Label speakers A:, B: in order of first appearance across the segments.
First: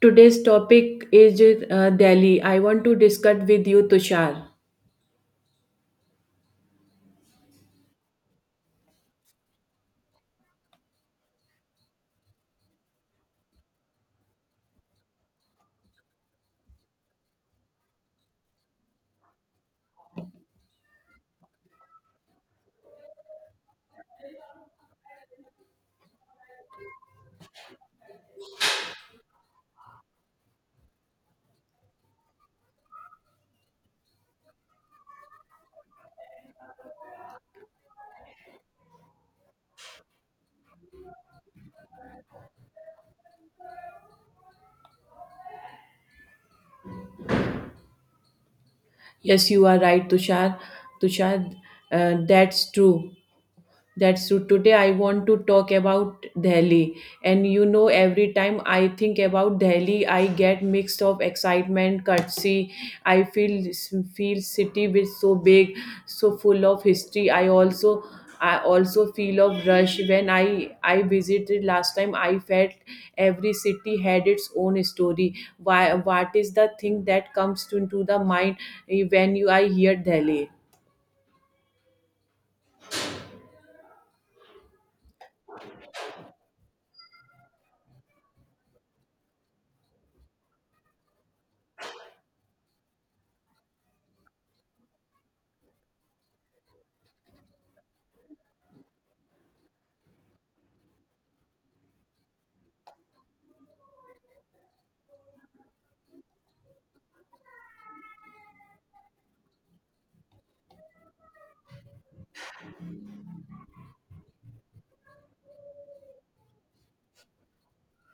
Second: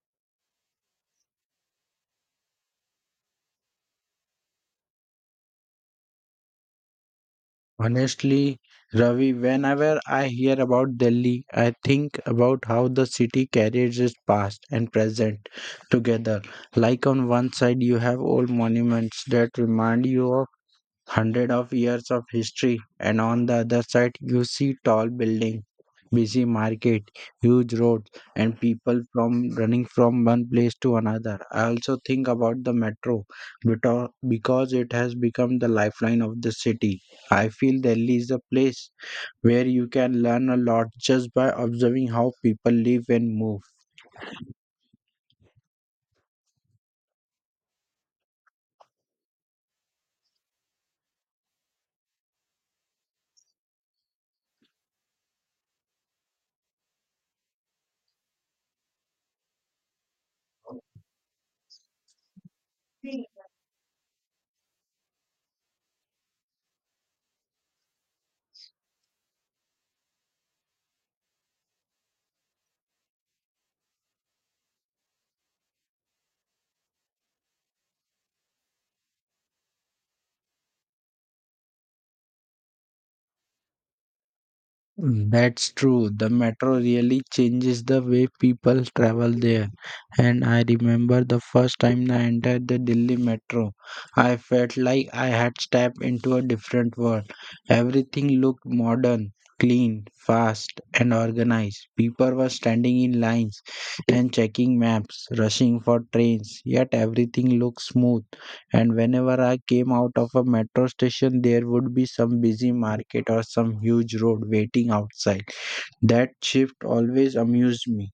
A: Today's topic is Delhi. I want to discuss with you, Tushar.
B: Honestly, Ravi, whenever I hear about Delhi, I think about how the city carries its past and present together. Like on one side, you have old monuments that remind you of hundreds of years of history, and on the other side, you see tall buildings busy market, huge roads, and people from running from one place to another. I also think about the metro because it has become the lifeline of the city. I feel Delhi is a place where you can learn a lot just by observing how people live and move.
A: Yes, you are right, Tushar. Tushar, that's true. That's so today I want to talk about Delhi. And you know, every time I think about Delhi, I get mixed of excitement, courtesy. I feel city which so big, so full of history. I also feel of rush when I visited last time. I felt every city had its own story. Why? What is the thing that comes into the mind when you I hear Delhi?
B: That's true. The metro really changes the way people travel there. And I remember the first time I entered the Delhi metro. I felt like I had stepped into a different world. Everything looked modern, clean, fast, and organized. People were standing in lines and checking maps, rushing for trains, yet everything looked smooth. And whenever I came out of a metro station, there would be some busy market or some huge road waiting outside. That shift always amused me.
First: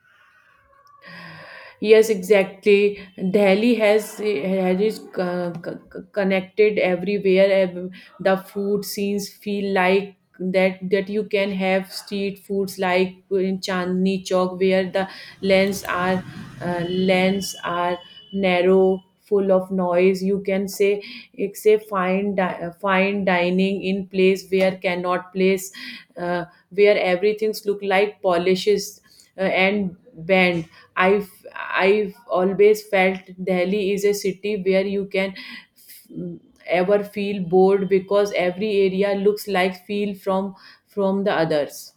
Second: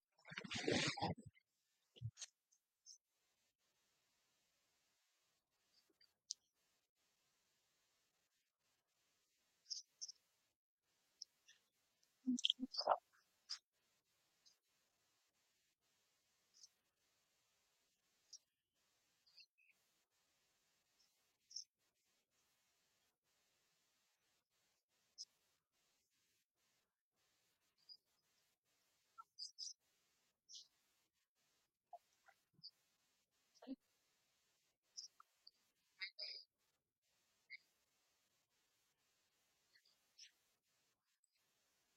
A: Yes, exactly. Delhi has is connected everywhere. The food scenes feel like that you can have street foods like in Chandni Chowk where the lanes are lanes are narrow, full of noise. You can say it's a fine dining in place where cannot place uh, where everything's look like polishes and bent I've I've always felt Delhi is a city where you can ever feel bored because every area looks like feel from the others.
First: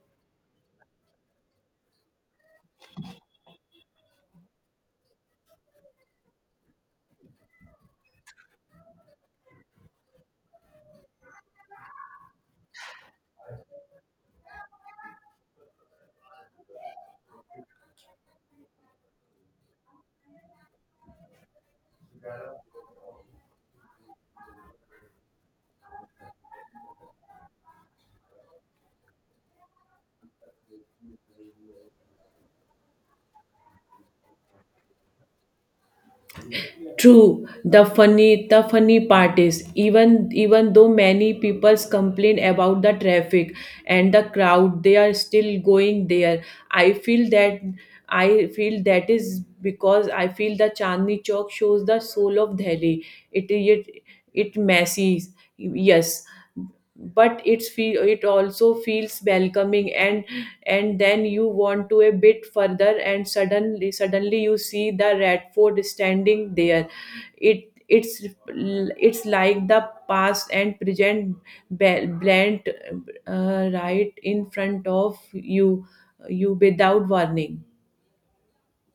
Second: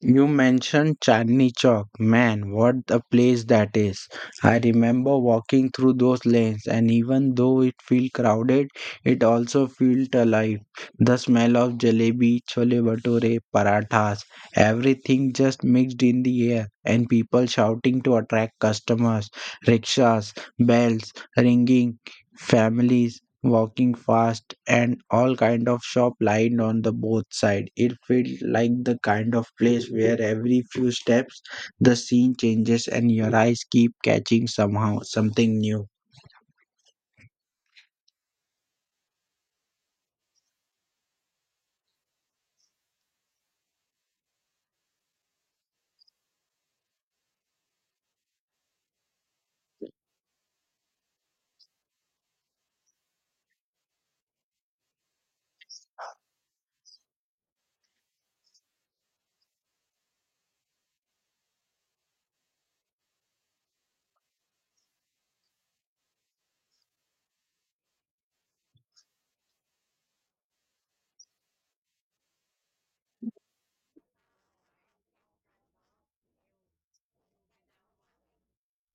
B: You mentioned Chandni Chowk. Man, what a place that is. I remember walking through those lanes and even though it felt crowded, it also felt alive. The smell of jalebi, chole bhature, parathas, everything just mixed in the air and people shouting to attract customers, rickshaws, bells ringing, families walking fast and all kind of shop lined on the both side. It felt like the kind of place where every few steps the scene changes and your eyes keep catching somehow something new.
A: True. The funny part is even though many people complain about the traffic and the crowd, they are still going there. I feel that I feel that is because I feel the Chandni Chowk shows the soul of Delhi. It it it messes. Yes, but it also feels welcoming, and then you want to a bit further, and suddenly you see the Red Fort standing there. It's like the past and present blend right in front of you without warning.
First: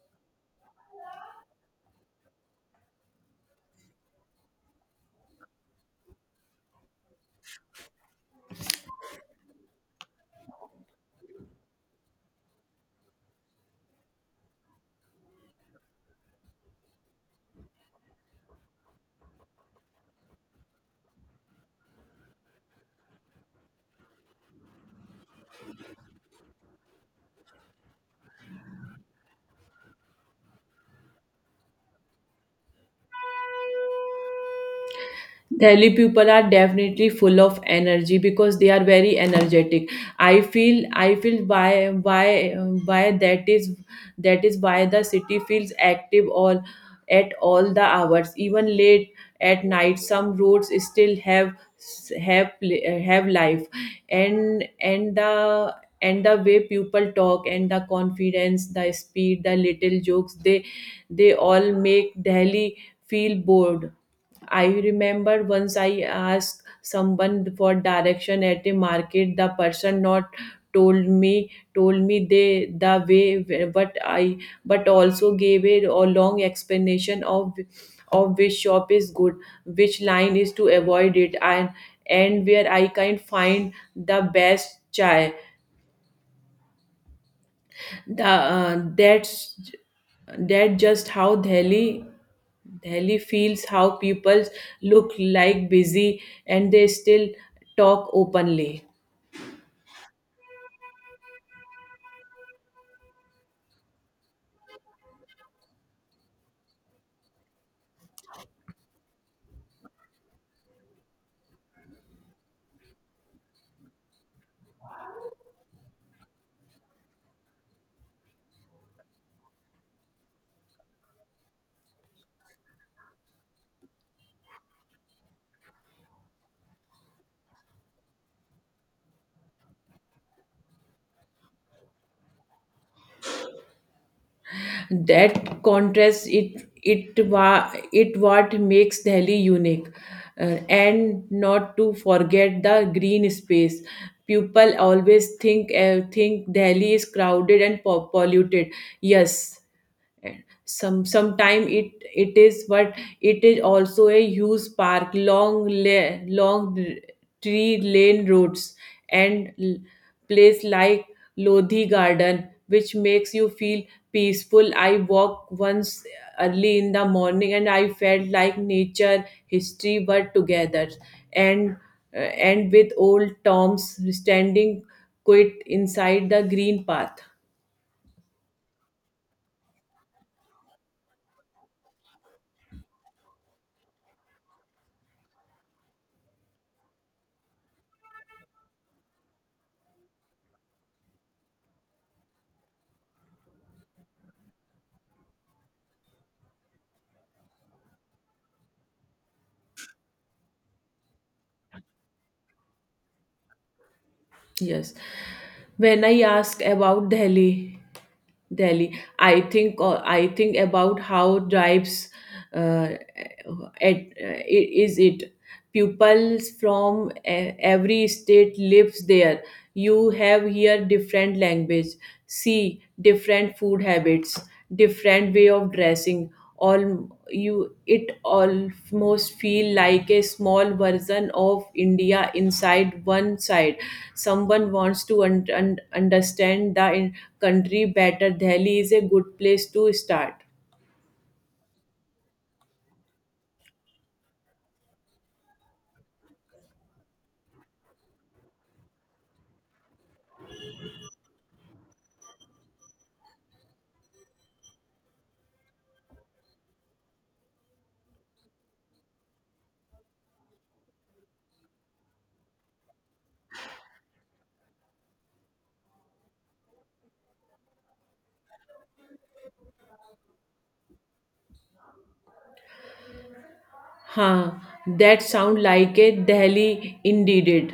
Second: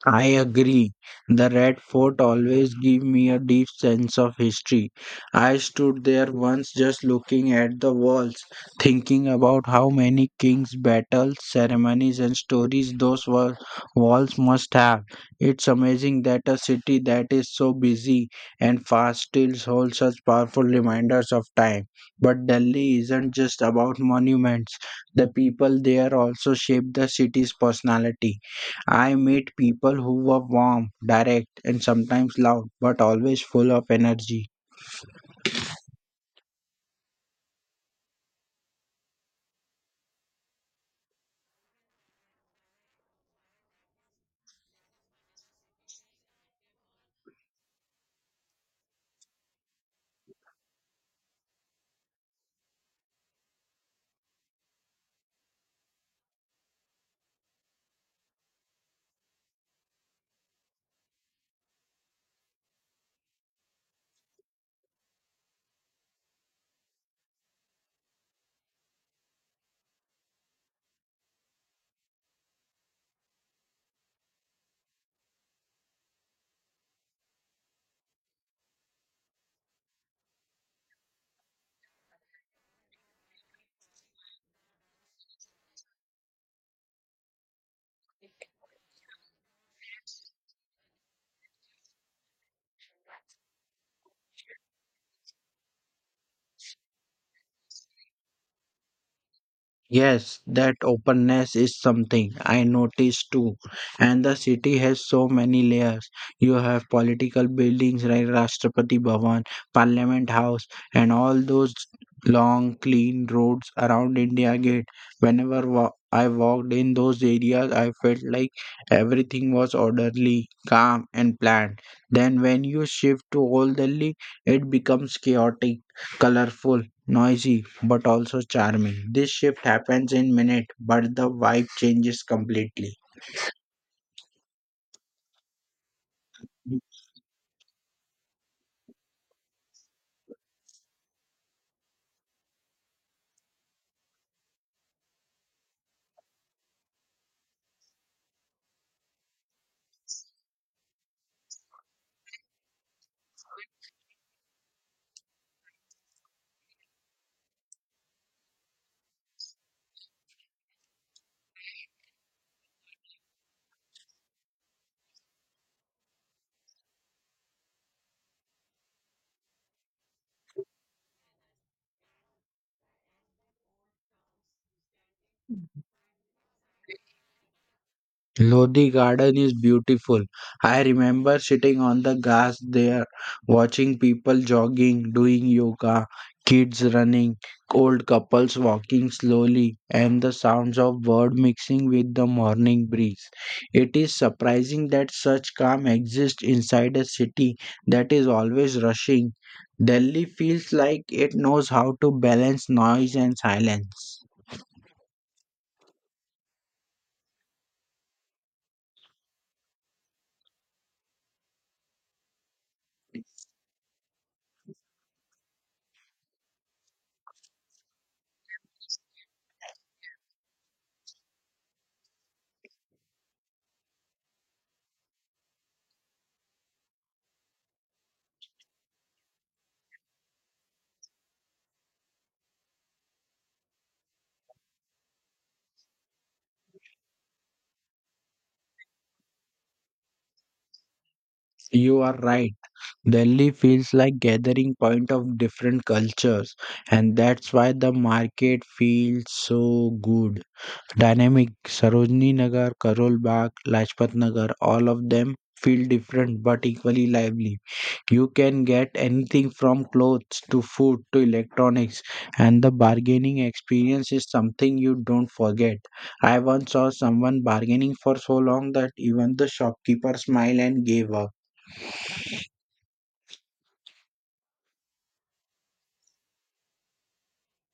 B: I agree. The Red Fort always gave me a deep sense of history. I stood there once just looking at the walls, thinking about how many kings, battles, ceremonies, and stories those walls must have. It's amazing that a city that is so busy and fast still holds such powerful reminders of time. But Delhi isn't just about monuments, the people there also shape the city's personality. I met people who were warm, direct, and sometimes loud, but always full of energy.
A: Delhi people are definitely full of energy because they are very energetic. I feel why that is why the city feels active all at all the hours, even late at night. Some roads still have have life, and the way people talk, and the confidence, the speed, the little jokes, they all make Delhi feel bored. I remember once I asked someone for direction at a market. The person not told me they the way, but I but also gave a long explanation of which shop is good, which line is to avoid it, and where I can find the best chai. The, that's That just how Delhi feels. How people look like busy and they still talk openly.
B: Yes, that openness is something I noticed too. And the city has so many layers. You have political buildings like Rashtrapati Bhavan, Parliament House, and all those long, clean roads around India Gate. I walked in those areas, I felt like everything was orderly, calm, and planned. Then, when you shift to Old Delhi, it becomes chaotic, colorful noisy but also charming. This shift happens in minutes, but the vibe changes completely.
A: That contrast it what makes Delhi unique. And not to forget the green space. People always think Delhi is crowded and polluted. Yes, and sometime it is, but it is also a huge park, long la- long r- tree lane roads, and place like Lodhi Garden, which makes you feel peaceful. I walked once early in the morning and I felt like nature, history were together, and and with old toms standing quite inside the green path.
B: Lodi Garden is beautiful. I remember sitting on the grass there, watching people jogging, doing yoga, kids running, old couples walking slowly, and the sounds of bird mixing with the morning breeze. It is surprising that such calm exists inside a city that is always rushing. Delhi feels like it knows how to balance noise and silence.
A: Yes. When I ask about Delhi, I think about how drives uh, is it pupils from every state lives there. You have here different language, see different food habits, different way of dressing all you. It almost feel like a small version of India inside one side. Someone wants to understand the country better, Delhi is a good place to start.
B: You are right. Delhi feels like gathering point of different cultures and that's why the market feels so good. Dynamic Sarojini Nagar, Karol Bagh, Lajpat Nagar, all of them feel different but equally lively. You can get anything from clothes to food to electronics and the bargaining experience is something you don't forget. I once saw someone bargaining for so long that even the shopkeeper smiled and gave up.
A: Huh, that sound like a Delhi indeed. It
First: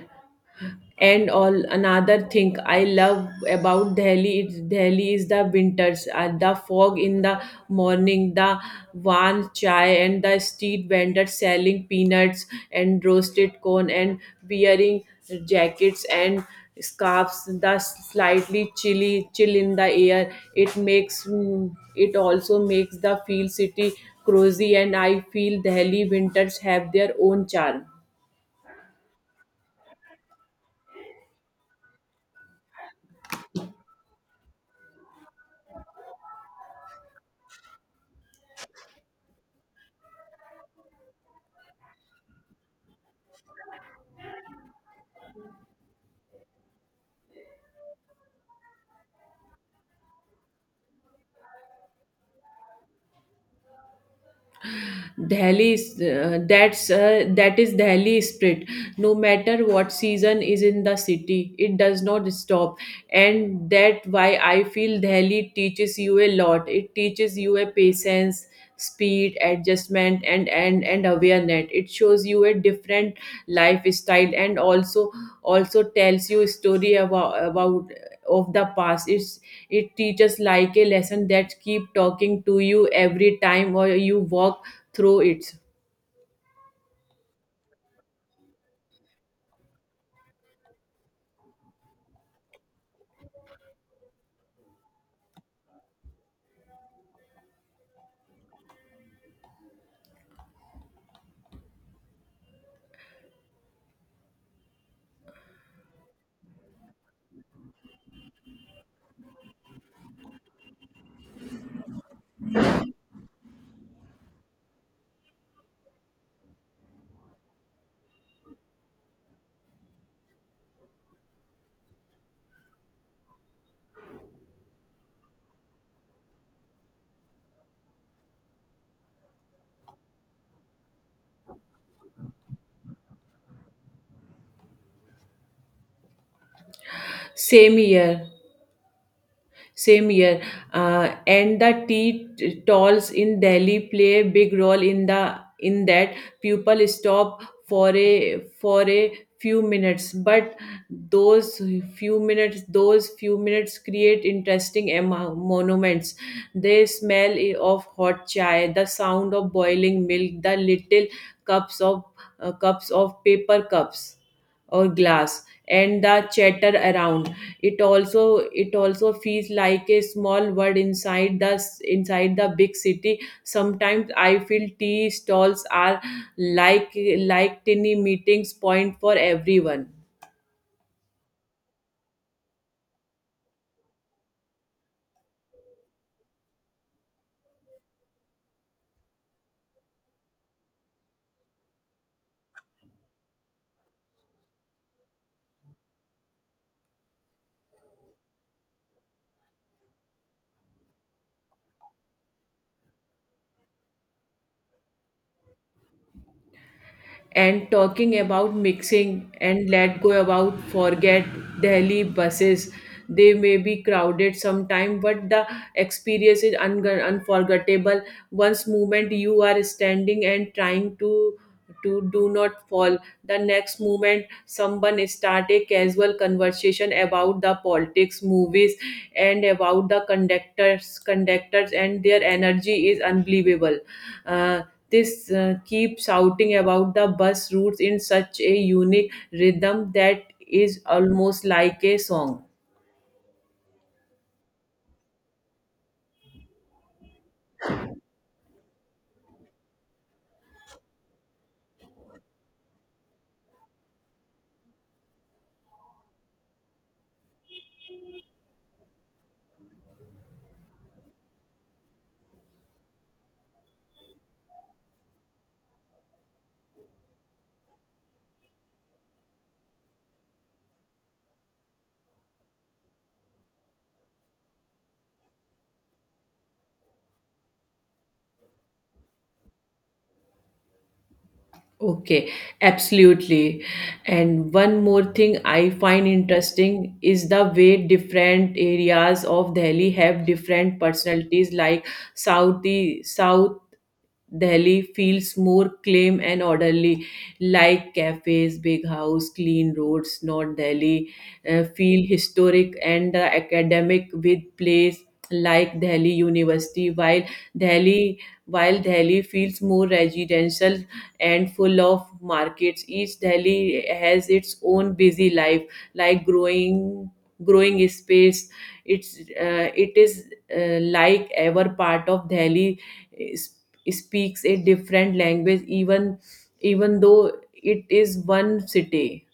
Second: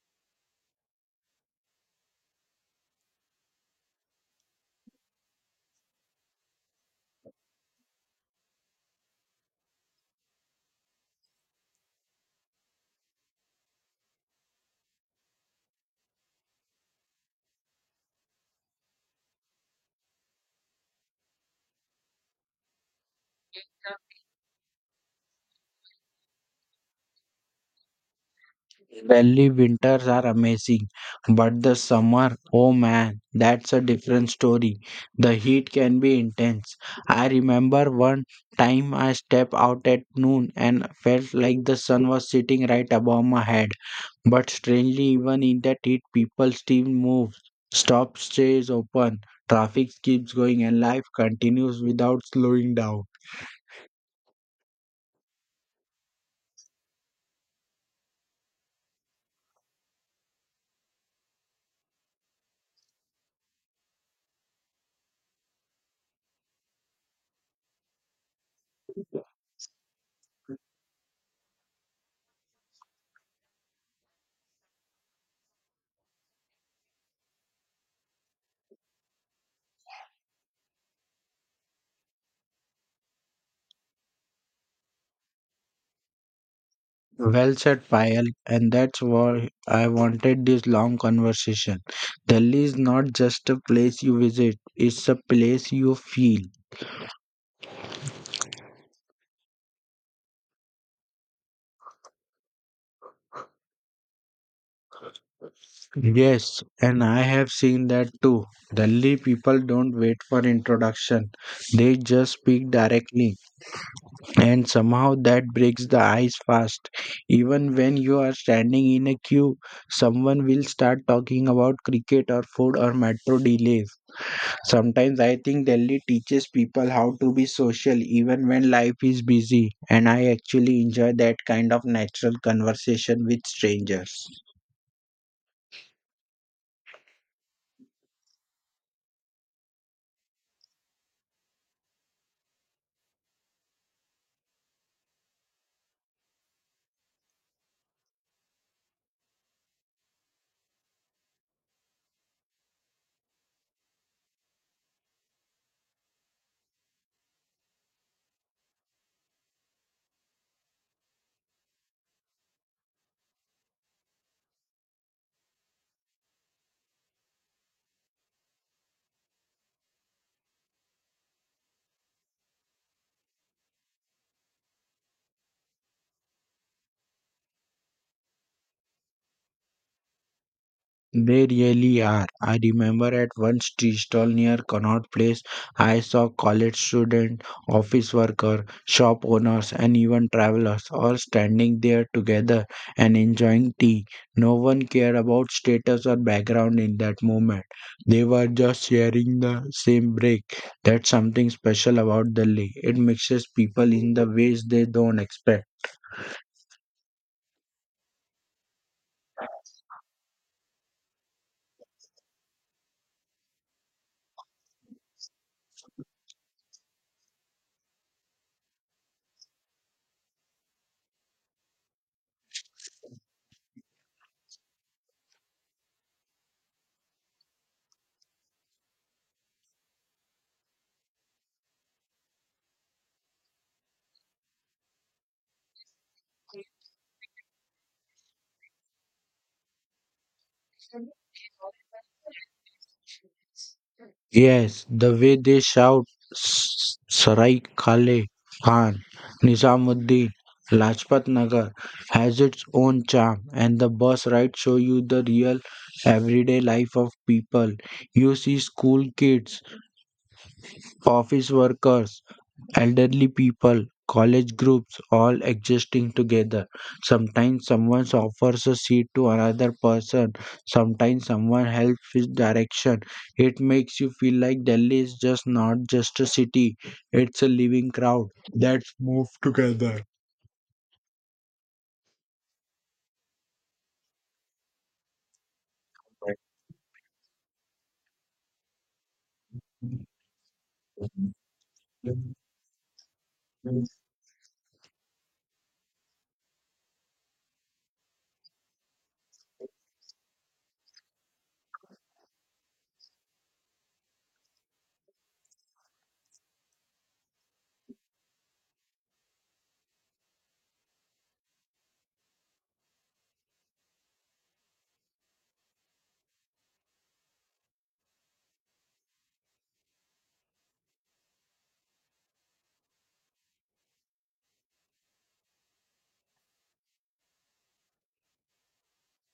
A: and all, another thing I love about Delhi, it's Delhi is the winters. The fog in the morning, the warm chai, and the street vendors selling peanuts and roasted corn, and wearing jackets and scarves, the slightly chill in the air, it makes it also makes the feel city cozy, and I feel Delhi winters have their own charm.
B: Delhi winters are amazing, but the summer, oh man, that's a different story. The heat can be intense. I remember one time I stepped out at noon and felt like the sun was sitting right above my head. But strangely, even in that heat, people still move. Stop stays open, traffic keeps going, and life continues without slowing down.
A: Delhi, that's That is Delhi spirit. No matter what season is in the city, it does not stop, and that why I feel Delhi teaches you a lot. It teaches you a patience, speed, adjustment, and awareness. It shows you a different lifestyle, and also tells you a story about of the past. It teaches like a lesson that keep talking to you every time or you walk through its.
B: Well said, Payal, and that's why I wanted this long conversation. Delhi is not just a place you visit, it's a place you feel. Yes, and I have seen that too. Delhi people don't wait for introduction, they just speak directly, and somehow that breaks the ice fast. Even when you are standing in a queue, someone will start talking about cricket or food or metro delays. Sometimes I think Delhi teaches people how to be social even when life is busy, and I actually enjoy that kind of natural conversation with strangers.
A: Same year, same year. And the stalls in Delhi play a big role in the in that. People stop for a few minutes, but those those few minutes create interesting monuments. The smell of hot chai, the sound of boiling milk, the little cups of cups of paper cups or glass, and the chatter around. it also it also feels like a small world inside the big city. Sometimes I feel tea stalls are like like tiny meetings point for everyone.
B: They really are. I remember at one tea stall near Connaught Place, I saw college students, office workers, shop owners, and even travelers all standing there together and enjoying tea. No one cared about status or background in that moment. They were just sharing the same break. That's something special about the lake. It mixes people in the ways they don't expect.
A: And talking about mixing and let go about forget Delhi buses. They may be crowded sometime, but the experience is unforgettable. Once moment you are standing and trying to do not fall. The next moment, someone start a casual conversation about the politics, movies, and about the conductors, and their energy is unbelievable. Uh, this Keep shouting about the bus routes in such a unique rhythm that is almost like a song.
B: Yes, the way they shout Sarai Khale Khan, Nizamuddin, Lajpat Nagar" has its own charm, and the bus rides show you the real everyday life of people. You see school kids, office workers, elderly people, college groups, all existing together. Sometimes someone offers a seat to another person, sometimes someone helps with direction. It makes you feel like Delhi is just not just a city, it's a living crowd that's moved together.
A: Okay, absolutely. And one more thing I find interesting is the way different areas of Delhi have different personalities, like South, South Delhi feels more clean and orderly, like cafes, big house, clean roads. North Delhi feel historic and academic with place like Delhi University, Delhi while Delhi feels more residential and full of markets. Each Delhi has its own busy life, like growing space. It is like ever part of is, speaks a different language, even though it is one city.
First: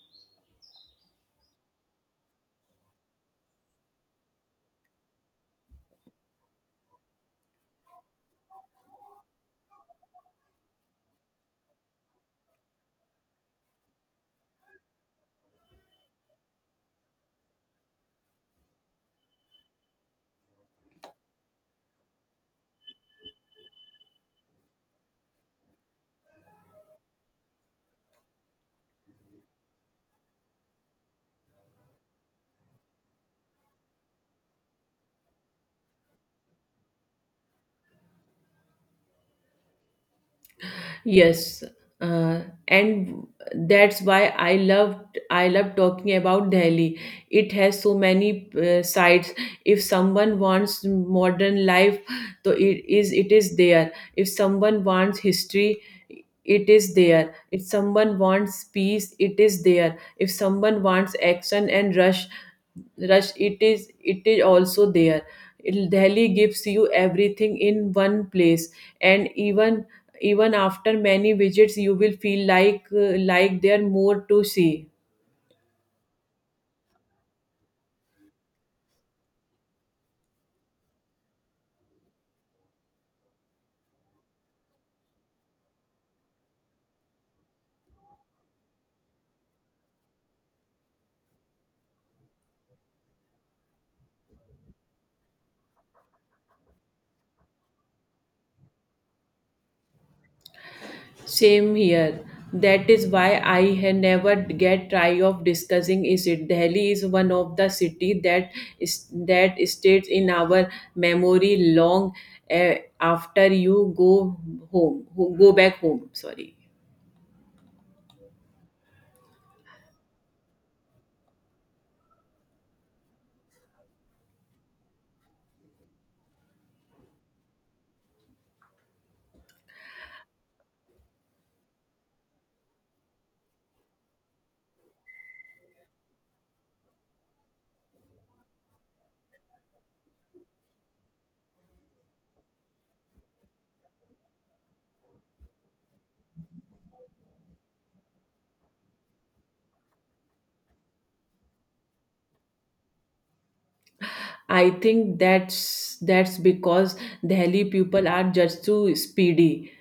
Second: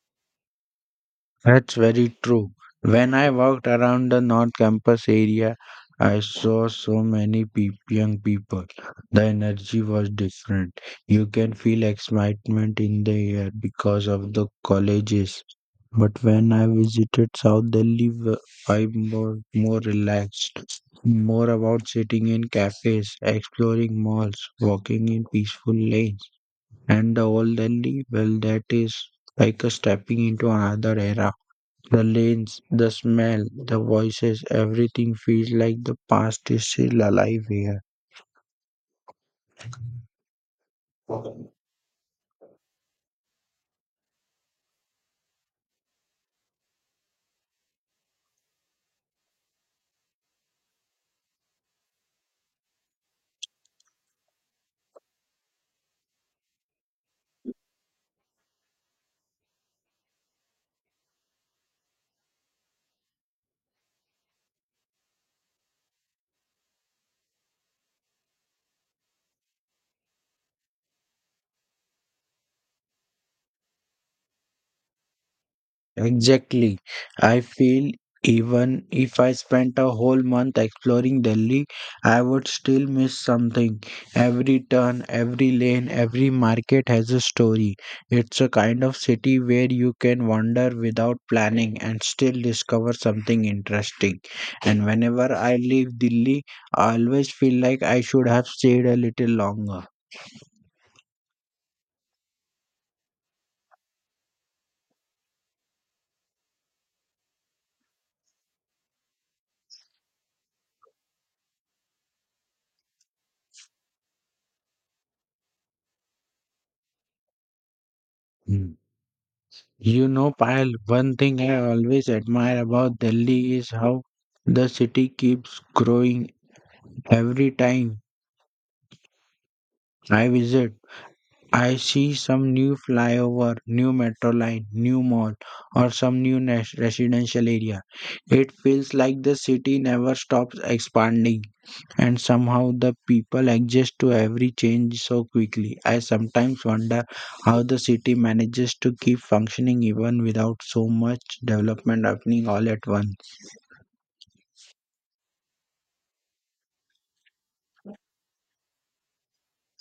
B: That's very true. When I walked around the North Campus area, I saw so many peop young people. The energy was different. You can feel excitement in the air because of the colleges. But when I visited South Delhi, I was more relaxed, more about sitting in cafes, exploring malls, walking in peaceful lanes. And the old Delhi, well, that is like a stepping into another era. The lanes, the smell, the voices, everything feels like the past is still alive here.
A: Yes, uh, and that's why I love talking about Delhi. It has so many sides. If someone wants modern life, so it is there. If someone wants history, it is there. If someone wants peace, it is there. If someone wants action and rush, it is also there. Delhi gives you everything in one place, and even after many visits you will feel like there are more to see.
B: Exactly. I feel even if I spent a whole month exploring Delhi, I would still miss something. Every turn, every lane, every market has a story. It's a kind of city where you can wander without planning and still discover something interesting. And whenever I leave Delhi, I always feel like I should have stayed a little longer.
A: Same here. That is why I had never get tired of discussing is it. Delhi is one of the city that is that stays in our memory long, uh, after you go home go back home, sorry.
B: Hmm. You know, Payal, one thing I always admire about Delhi is how the city keeps growing. Every time I visit, I see some new flyover, new metro line, new mall, or some residential area. It feels like the city never stops expanding. And somehow the people adjust to every change so quickly. I sometimes wonder how the city manages to keep functioning even without so much development happening all at once.
A: I think that's because Delhi people are just too speedy.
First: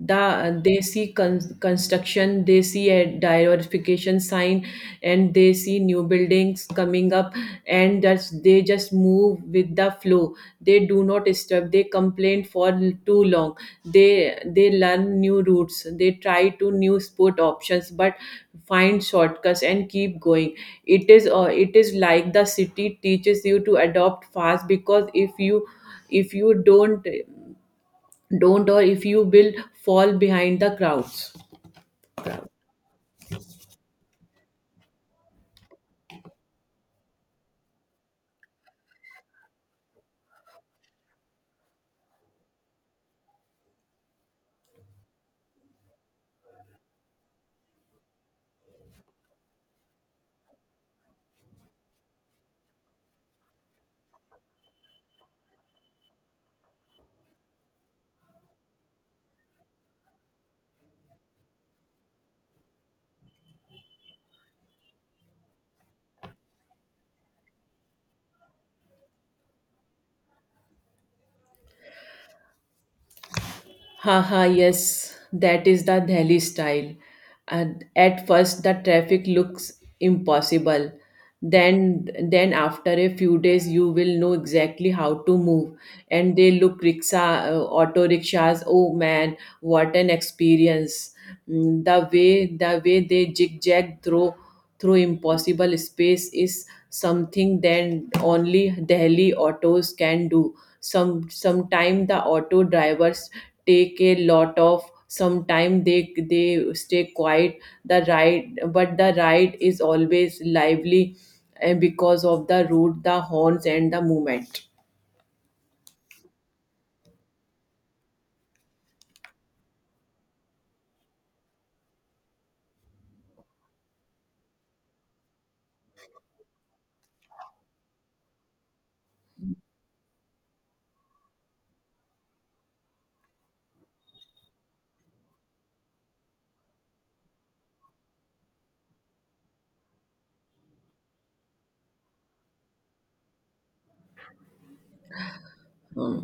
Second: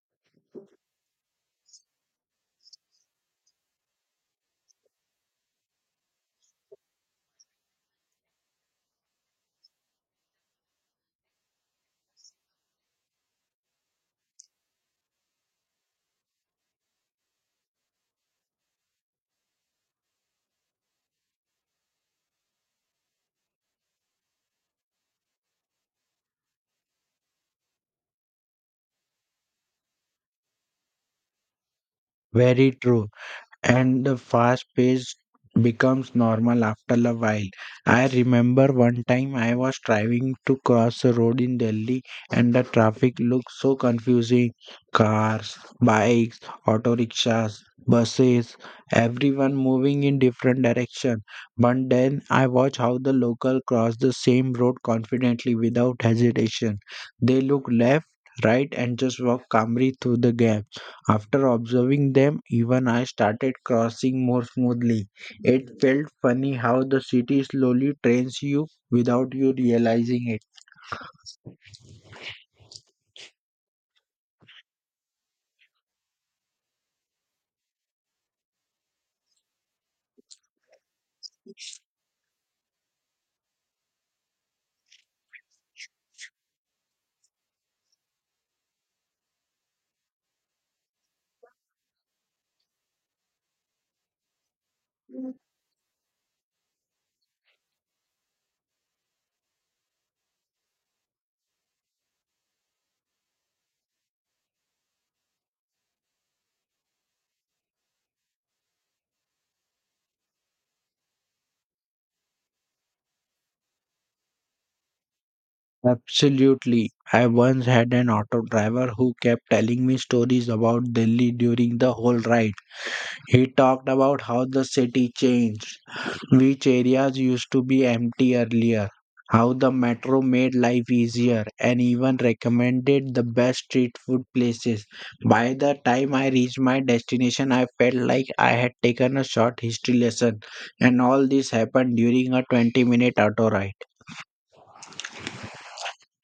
A: They see construction, they see a diversification sign, and they see new buildings coming up, and that's they just move with the flow. They do not disturb, they complain for too long. They learn new routes, they try to new sport options, but find shortcuts and keep going. It is it is like the city teaches you to adopt fast, because if you don't, or if you will, fall behind the crowds.
B: Very true. And the fast pace becomes normal after a while. I remember one time I was driving to cross a road in Delhi and the traffic looked so confusing. Cars, bikes, auto rickshaws, buses, everyone moving in different direction. But then I watch how the local cross the same road confidently without hesitation. They look left, right and just walk calmly through the gap. After observing them, even I started crossing more smoothly. It felt funny how the city slowly trains you without you realizing it.
A: Haha, yes, that is the Delhi style. And at first, the traffic looks impossible. Then after a few days, you will know exactly how to move. And they look auto rickshaws. Oh man, what an experience! The the way they zigzag through impossible space is something that only Delhi autos can do. Sometime the auto drivers take a lot of sometime. They stay quiet the ride is always lively, and because of the route, the horns, and the movement.
B: Absolutely. I once had an auto driver who kept telling me stories about Delhi during the whole ride. He talked about how the city changed, which areas used to be empty earlier, how the metro made life easier, and even recommended the best street food places. By the time I reached my destination, I felt like I had taken a short history lesson, and all this happened during a 20-minute auto ride.
A: Hmm.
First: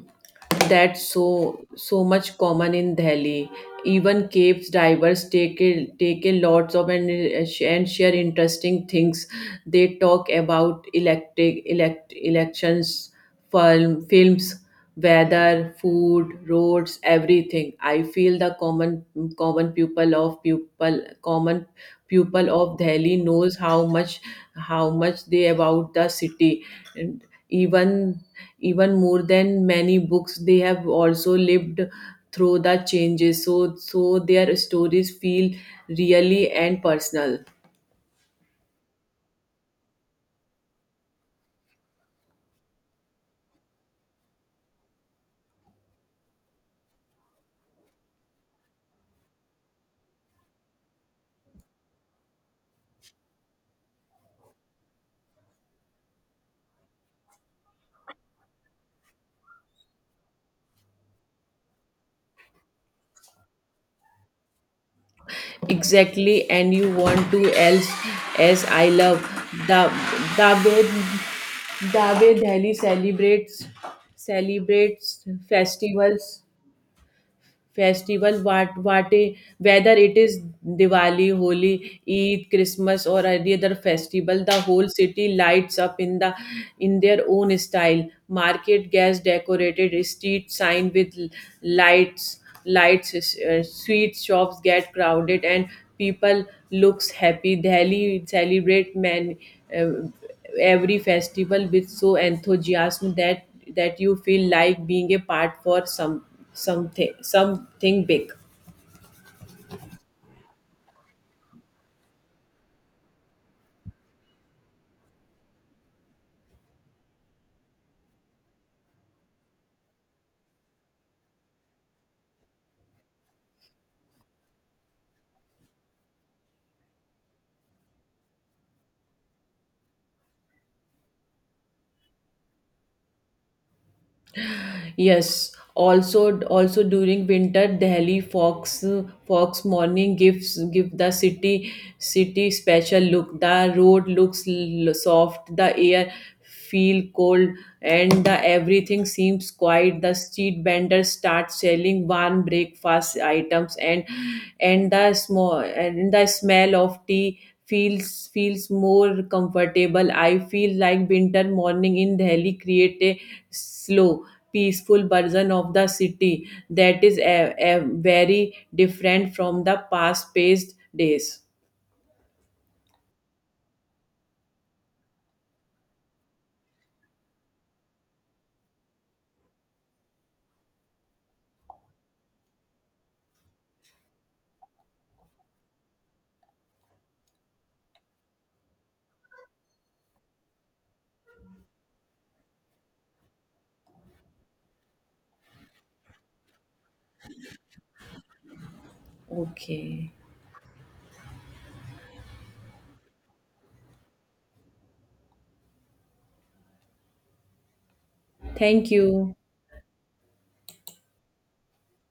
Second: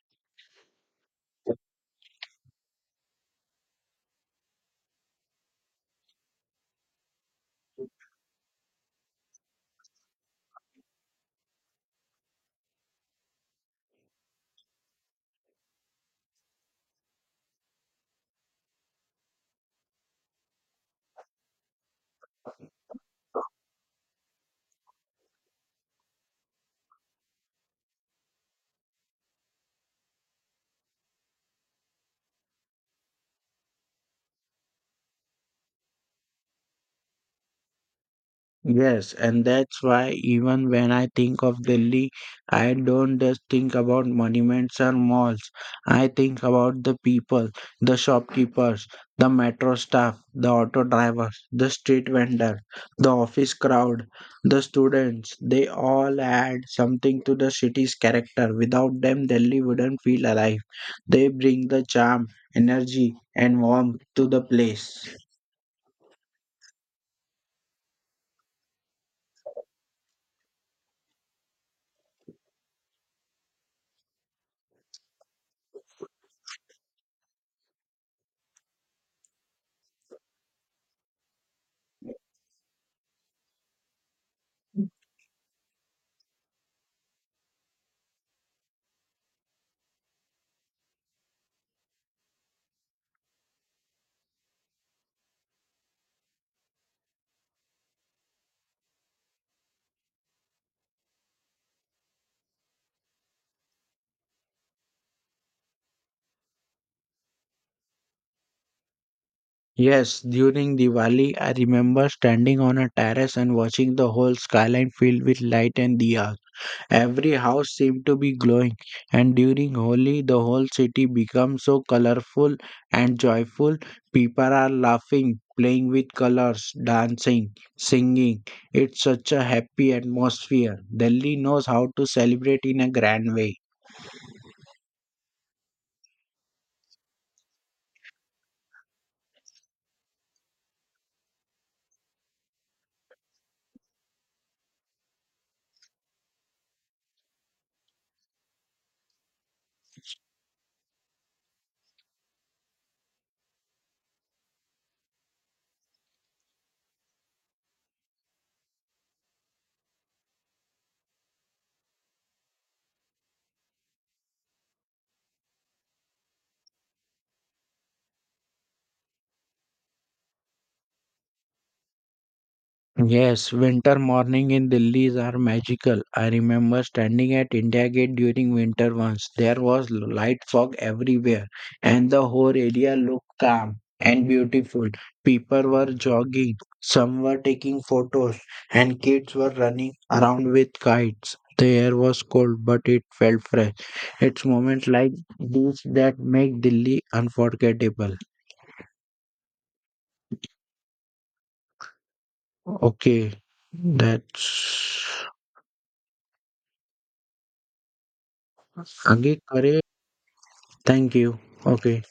A: That's so much common in Delhi. Even caves divers take a lots of, and share interesting things. They talk about electric elect elections, films, weather, food, roads, everything. I feel the common pupil of pupil common pupil of Delhi knows how much they about the city. And even even more than many books, they have also lived through the changes, so their stories feel really and personal.
B: Yes, and that's why even when I think of Delhi, I don't just think about monuments or malls. I think about the people, the shopkeepers, the metro staff, the auto drivers, the street vendor, the office crowd, the students. They all add something to the city's character. Without them, Delhi wouldn't feel alive. They bring the charm, energy, and warmth to the place.
A: Exactly, and you want to else, as I love the the way the way Delhi celebrates festival. What a, whether it is Diwali, Holi, Eid, Christmas, or any other festival, the whole city lights up in the in their own style. Market gas decorated, street signed with lights lights. Sweet shops get crowded, and people looks happy. Delhi celebrate man every festival with so enthusiasm that that you feel like being a part for something big.
B: Yes, during Diwali, I remember standing on a terrace and watching the whole skyline filled with light and diyas. Every house seemed to be glowing, and during Holi, the whole city becomes so colorful and joyful. People are laughing, playing with colors, dancing, singing. It's such a happy atmosphere. Delhi knows how to celebrate in a grand way.
A: Yes, also during winter, Delhi fox morning give the city special look. The road looks soft, the air feel cold, and the everything seems quiet. The street vendors start selling warm breakfast items, and the small and the smell of tea feels more comfortable. I feel like winter morning in Delhi create a slow peaceful version of the city that is a very different from the past paced days.
B: Yes, winter morning in Delhi's are magical. I remember standing at India Gate during winter once. There was light fog everywhere, and the whole area looked calm and beautiful. People were jogging, some were taking photos, and kids were running around with kites. The air was cold, but it felt fresh. It's moments like these that make Delhi unforgettable.
A: Okay,
B: Okay, that's
A: thank you.
B: Angit Kare. Thank you. Okay.